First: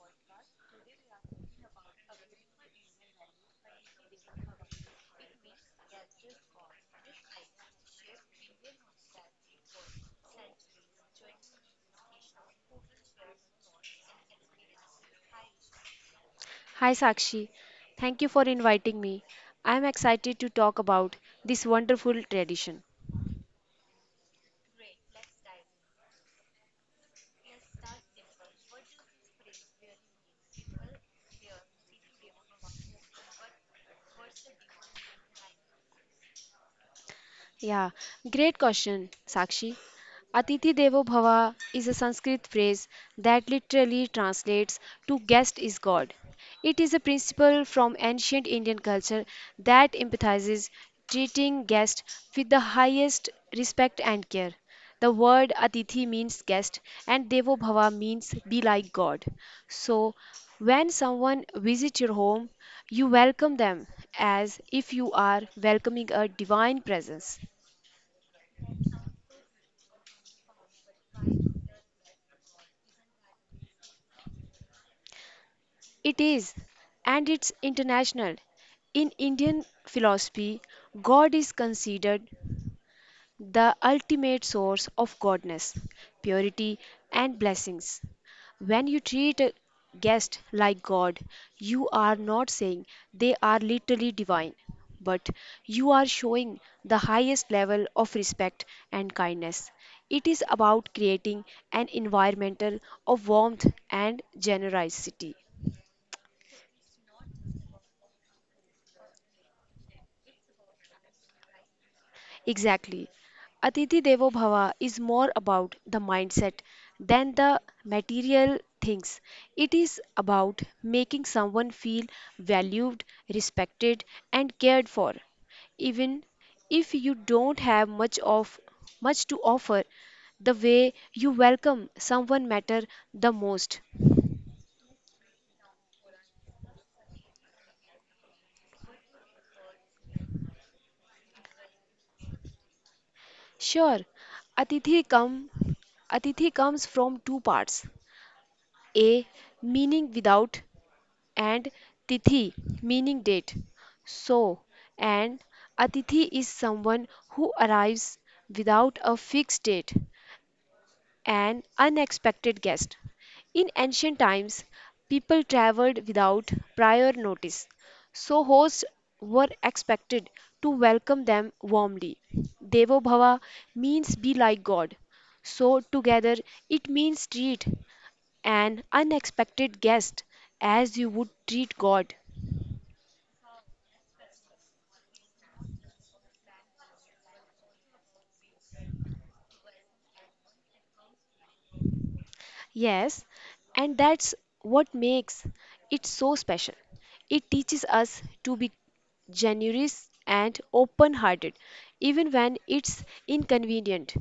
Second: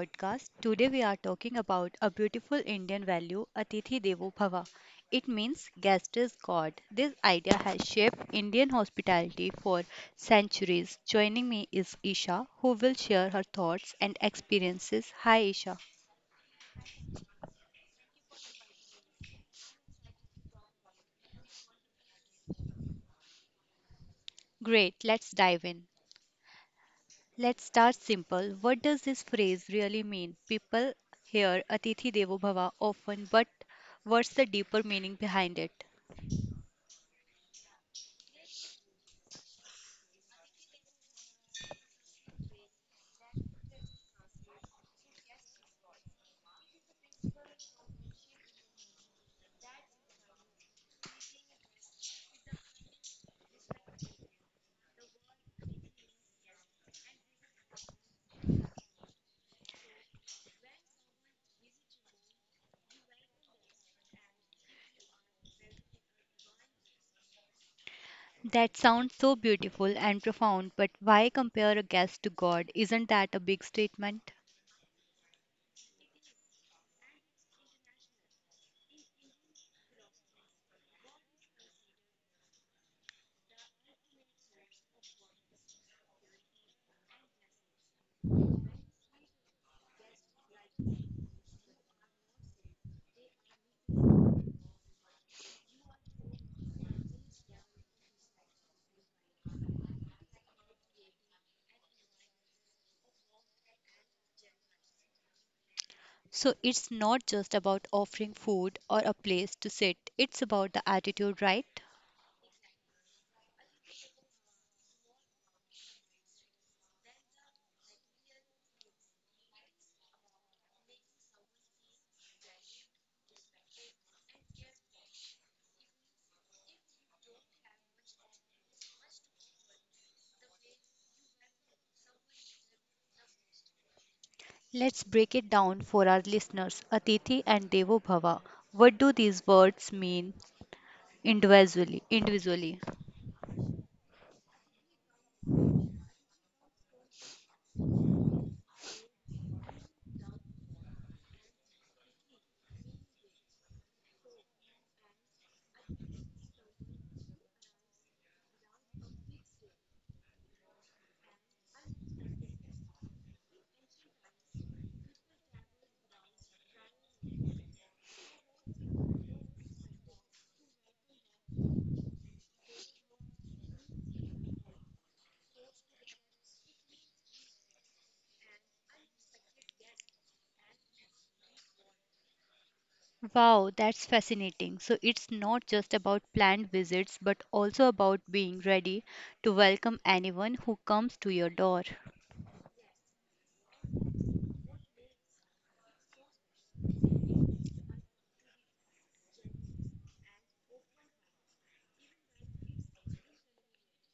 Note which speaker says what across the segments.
Speaker 1: podcast. Today we are talking about a beautiful Indian value, Atithi Devo Bhava. It means guest is God. This idea has shaped Indian hospitality for centuries. Joining me is Isha, who will share her thoughts and experiences. Hi, Isha.
Speaker 2: Hi Sakshi, thank you for inviting me. I'm excited to talk about this wonderful tradition.
Speaker 1: Great, let's dive in. Let's start simple. What does this phrase really mean? People hear Atithi Devo Bhava often, but what's the deeper meaning behind it?
Speaker 2: Yeah, great question, Sakshi. Atithi Devo Bhava is a Sanskrit phrase that literally translates to guest is God. It is a principle from ancient Indian culture that emphasizes treating guests with the highest respect and care. The word Atithi means guest and Devo Bhava means be like God. So, when someone visits your home, you welcome them as if you are welcoming a divine presence.
Speaker 1: That sounds so beautiful and profound, but why compare a guest to God? Isn't that a big statement?
Speaker 2: It is, and it's international. In Indian philosophy, God is considered the ultimate source of godness, purity, and blessings. When you treat a guest like God, you are not saying they are literally divine, but you are showing the highest level of respect and kindness. It is about creating an environmental of warmth and generosity.
Speaker 1: So it's not just about offering food or a place to sit, it's about the attitude, right?
Speaker 2: Exactly. Atithi Devo Bhava is more about the mindset than the material things. It is about making someone feel valued, respected, and cared for. Even if you don't have much of much to offer, the way you welcome someone matter the most.
Speaker 1: Let's break it down for our listeners. Atithi and Devo Bhava. What do these words mean individually?
Speaker 2: Sure, Atithi come Atithi comes from two parts. A meaning without and tithi meaning date. So, an atithi is someone who arrives without a fixed date, an unexpected guest. In ancient times, people traveled without prior notice, so hosts were expected to welcome them warmly. Devo Bhava means be like God. So, together, it means treat an unexpected guest as you would treat God.
Speaker 1: Wow, that's fascinating. So it's not just about planned visits, but also about being ready to welcome anyone who comes to your door.
Speaker 2: Yes, and that's what makes it so special. It teaches us to be generous and open hearted, even when it's inconvenient.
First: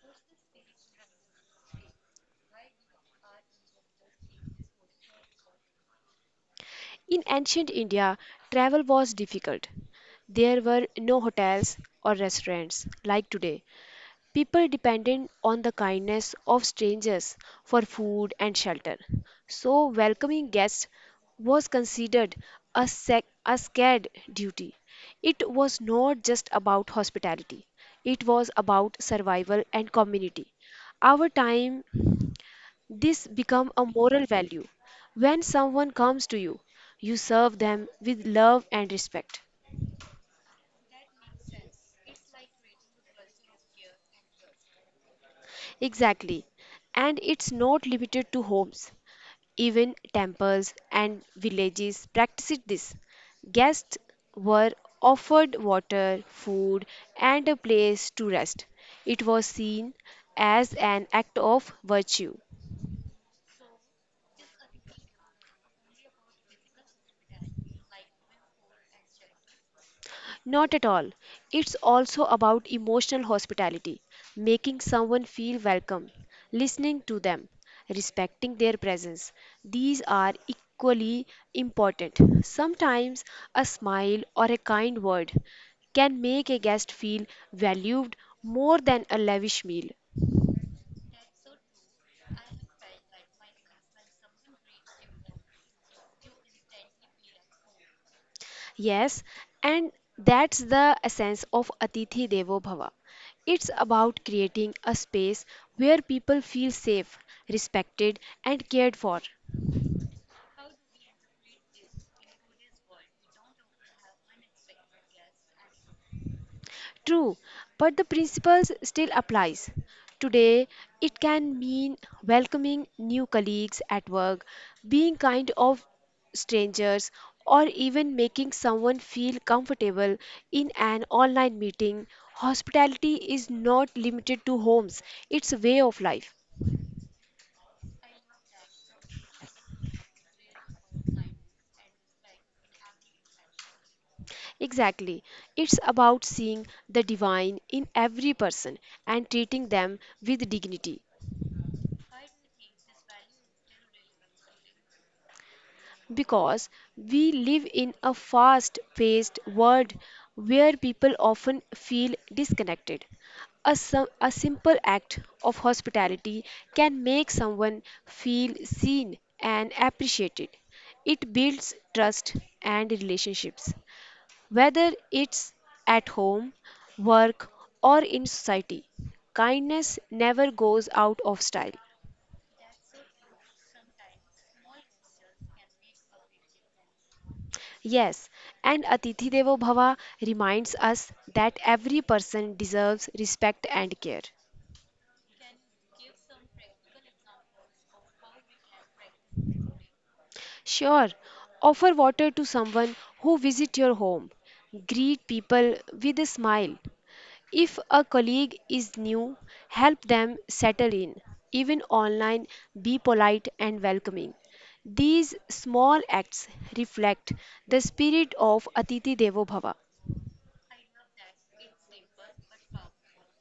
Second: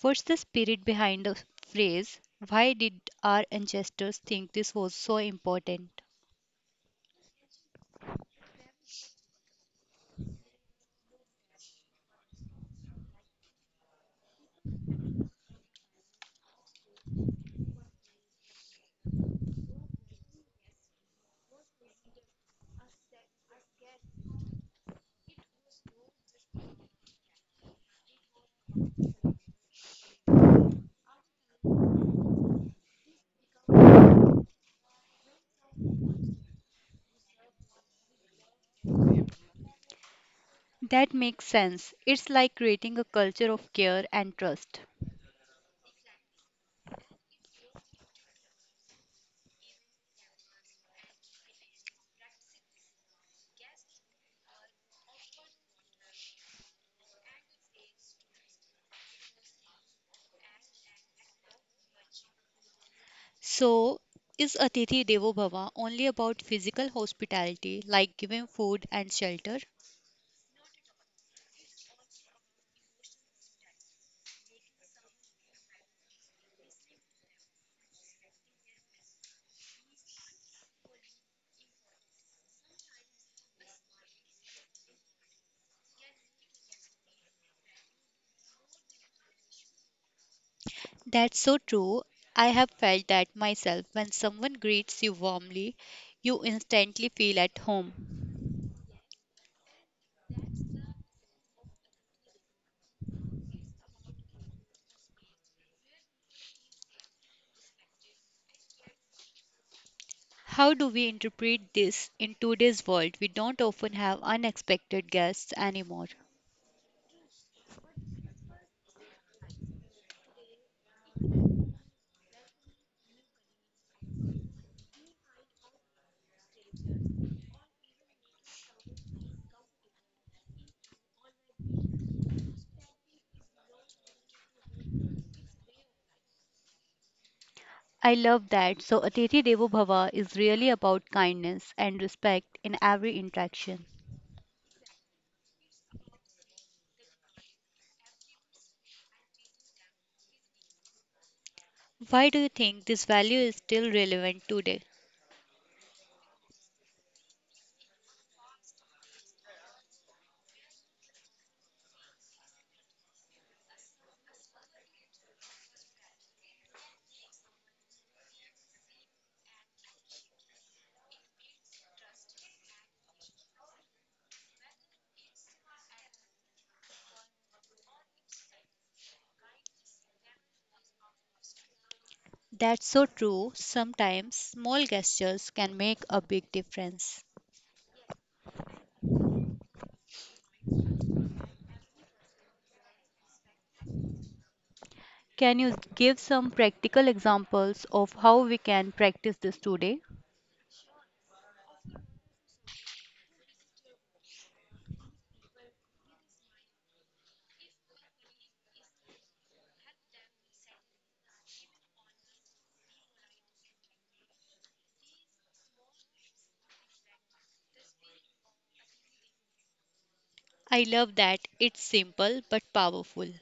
Speaker 1: What's the spirit behind the phrase? Why did our ancestors think this was so important?
Speaker 2: In ancient India, travel was difficult. There were no hotels or restaurants like today. People depended on the kindness of strangers for food and shelter. So, welcoming guests was considered a scared duty. It was not just about hospitality, it was about survival and community. Our time, this become a moral value. When someone comes to you, you serve them with love and respect.
Speaker 1: That makes sense. It's like creating a culture of care and trust.
Speaker 2: Exactly. And it's not limited to homes. Even temples and villages practiced this. Guests were offered water, food, and a place to rest. It was seen as an act of virtue.
Speaker 1: So, is Atithi Devo Bhava only about physical hospitality, like giving food and shelter?
Speaker 2: Not at all. It's also about emotional hospitality, making someone feel welcome, listening to them, respecting their presence. These are equally important. Sometimes a smile or a kind word can make a guest feel valued more than a lavish meal.
Speaker 1: That's so true. I have felt that myself. When someone greets you warmly, you instantly feel at home.
Speaker 2: Yes, and that's the essence of Atithi Devo Bhava. It's about creating a space where people feel safe, respected, and cared for.
Speaker 1: How do we interpret this in today's world? We don't often have unexpected guests anymore.
Speaker 2: True, but the principles still applies. Today, it can mean welcoming new colleagues at work, being kind of strangers, or even making someone feel comfortable in an online meeting. Hospitality is not limited to homes, it's a way of life.
Speaker 1: I love that. So, Atithi Devo Bhava is really about kindness and respect in every interaction.
Speaker 2: Exactly. It's about seeing the divine in every person and treating them with dignity.
Speaker 1: Why do you think this value is still relevant today?
Speaker 2: Because we live in a fast paced world where people often feel disconnected. A simple act of hospitality can make someone feel seen and appreciated. It builds trust and relationships, whether it's at home, work, or in society. Kindness never goes out of style.
Speaker 1: That's so true. Sometimes small gestures can make a big difference.
Speaker 2: Yes, and Atithi Devo Bhava reminds us that every person deserves respect and care.
Speaker 1: Can you give some practical examples of how we can practice this today?
Speaker 2: Sure, offer water to someone who visits your home. Greet people with a smile. If a colleague is new, help them settle in. Even online, be polite and welcoming. These small acts reflect the spirit of Atithi Devo Bhava.
Speaker 1: I love that. It's simple but powerful.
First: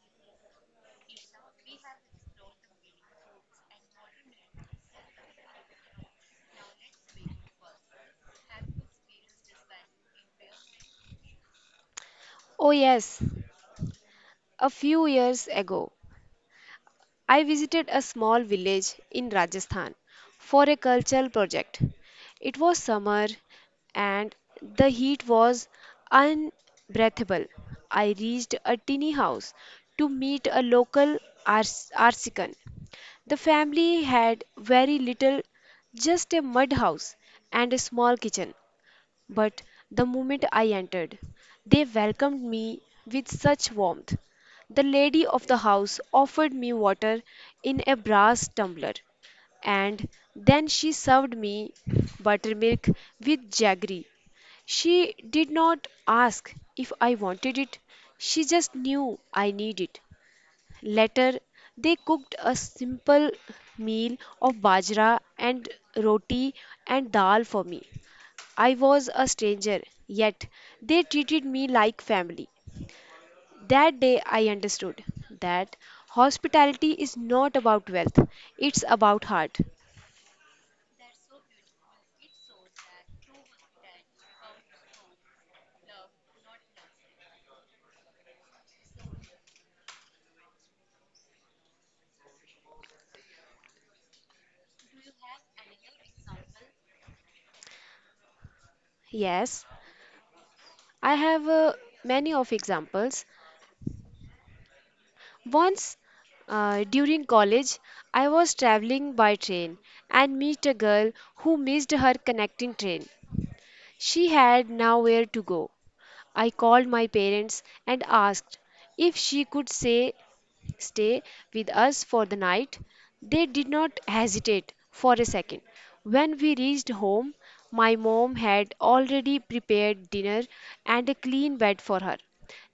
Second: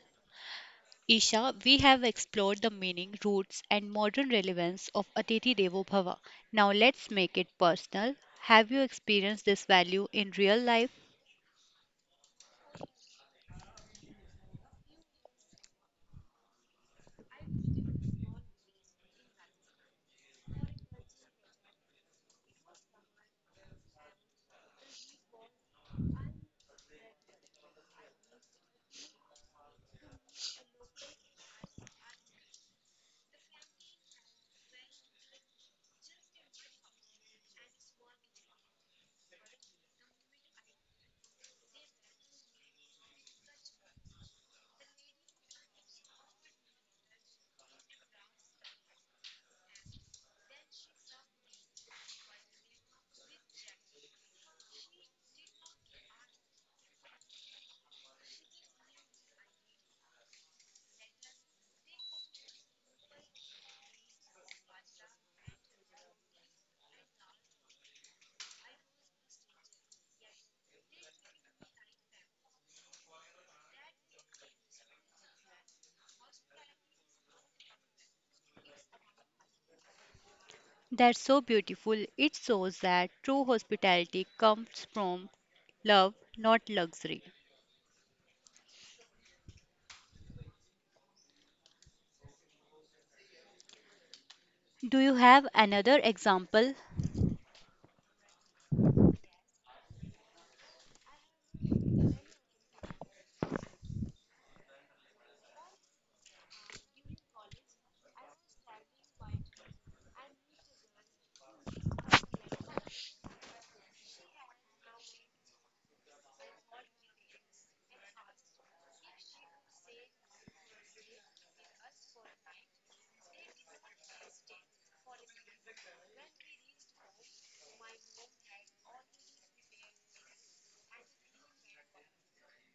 Speaker 1: Isha, we have explored the meaning, roots, and modern relevance of Atithi Devo Bhava. Now let's make it personal. Have you experienced this value in real life?
Speaker 2: Oh, yes, a few years ago, I visited a small village in Rajasthan for a cultural project. It was summer and the heat was unbreathable. I reached a tiny house to meet a artisan. The family had very little, just a mud house and a small kitchen. But the moment I entered, they welcomed me with such warmth. The lady of the house offered me water in a brass tumbler, and then she served me buttermilk with jaggery. She did not ask if I wanted it, she just knew I needed it. Later, they cooked a simple meal of bajra and roti and dal for me. I was a stranger, yet they treated me like family. That day I understood that hospitality is not about wealth, it's about heart.
Speaker 1: That's so beautiful. It shows that true hospitality comes from love, not luxury. Do you have another example?
Speaker 2: Yes, I have many of examples. Once during college, I was traveling by train and meet a girl who missed her connecting train. She had nowhere to go. I called my parents and asked if she could stay with us for the night. They did not hesitate for a second. When we reached home, my mom had already prepared dinner and a clean bed for her.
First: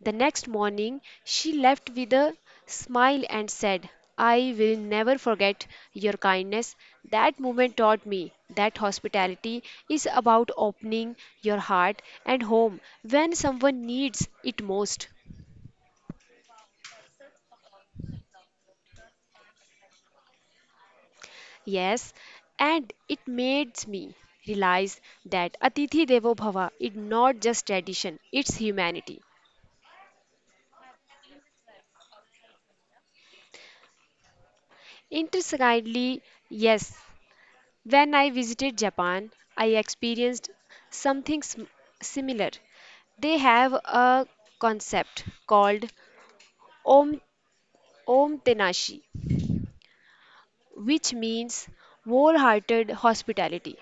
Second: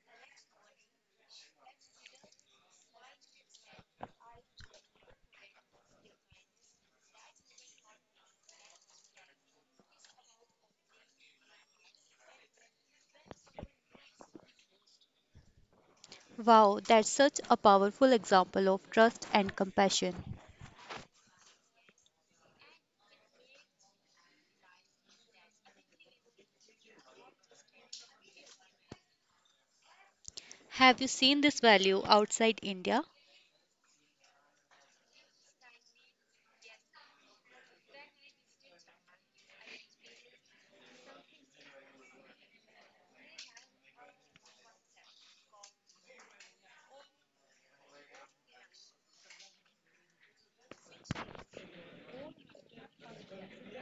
Speaker 2: The next morning, she left with a smile and said, I will never forget your kindness. That moment taught me that hospitality is about opening your heart and home when someone needs it most.
Speaker 1: Wow, that's such a powerful example of trust and compassion.
Speaker 2: Yes, and it made me realize that Atithi Devo Bhava is not just tradition, it's humanity.
Speaker 1: Have you seen this value outside India?
Speaker 2: Interestingly, yes, when I visited Japan, I experienced something sim- similar. They have a concept called Om, Om Tenashi, which means wholehearted hospitality.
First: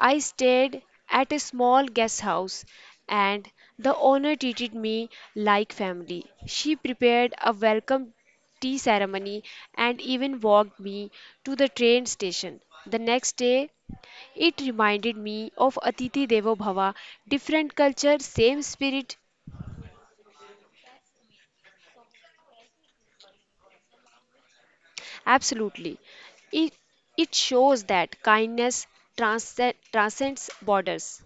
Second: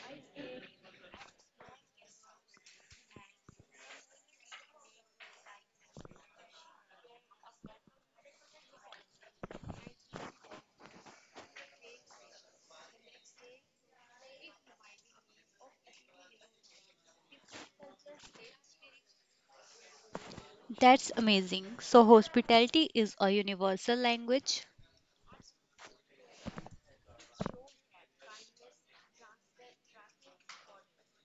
Speaker 2: I stayed at a small guest house, and the owner treated me like family. She prepared a welcome tea ceremony and even walked me to the train station. The next day, it reminded me of Atiti Devo Bhava, different culture, same spirit.
Speaker 1: That's amazing. So, hospitality is a universal language.
Speaker 2: Absolutely. It, it shows that kindness transcends borders.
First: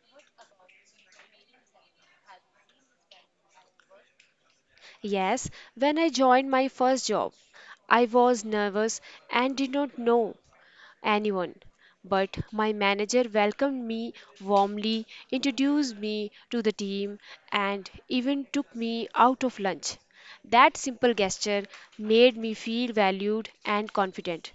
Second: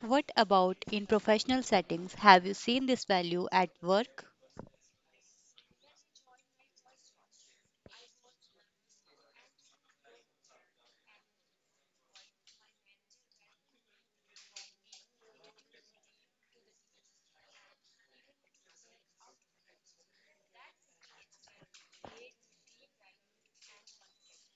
Speaker 1: What about in professional settings? Have you seen this value at work?
Speaker 2: Yes, when I joined my first job, I was nervous and did not know anyone. But my manager welcomed me warmly, introduced me to the team, and even took me out of lunch. That simple gesture made me feel valued and confident.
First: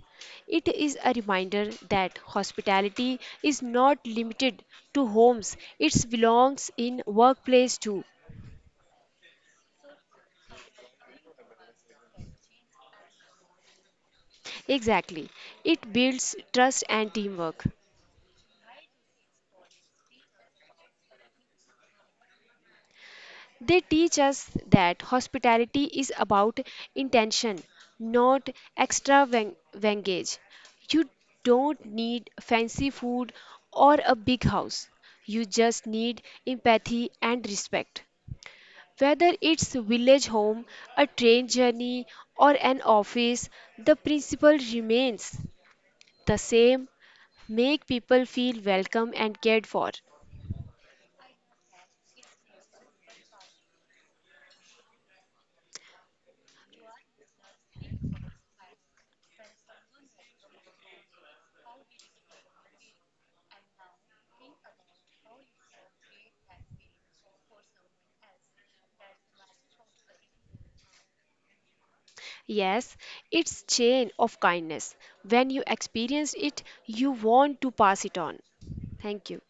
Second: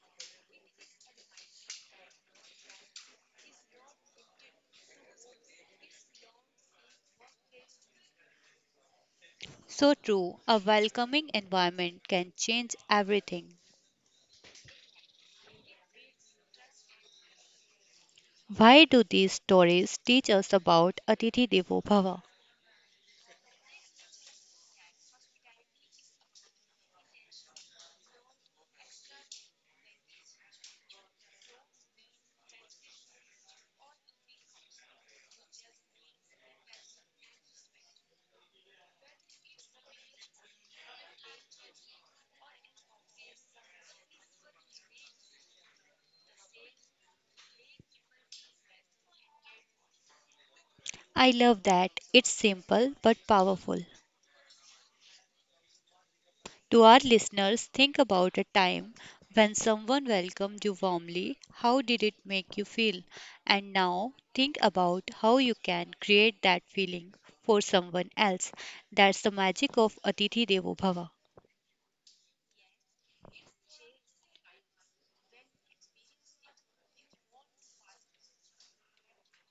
Speaker 2: It is a reminder that hospitality is not limited to homes, it belongs in workplace too.
Speaker 1: So true, a welcoming environment can change everything.
Speaker 2: Exactly. It builds trust and teamwork.
Speaker 1: Why do these stories teach us about Atithi Devo Bhava?
Speaker 2: They teach us that hospitality is about intention, not extravagance. You don't need fancy food or a big house. You just need empathy and respect. Whether it's village home, a train journey, or an office, the principle remains the same. Make people feel welcome and cared for.
Speaker 1: I love that. It's simple but powerful. To our listeners, think about a time when someone welcomed you warmly. How did it make you feel? And now think about how you can create that feeling for someone else. That's the magic of Atithi Devo Bhava.
Speaker 2: Yes, it's chain of kindness. When you experience it, you want to pass it on. Thank you.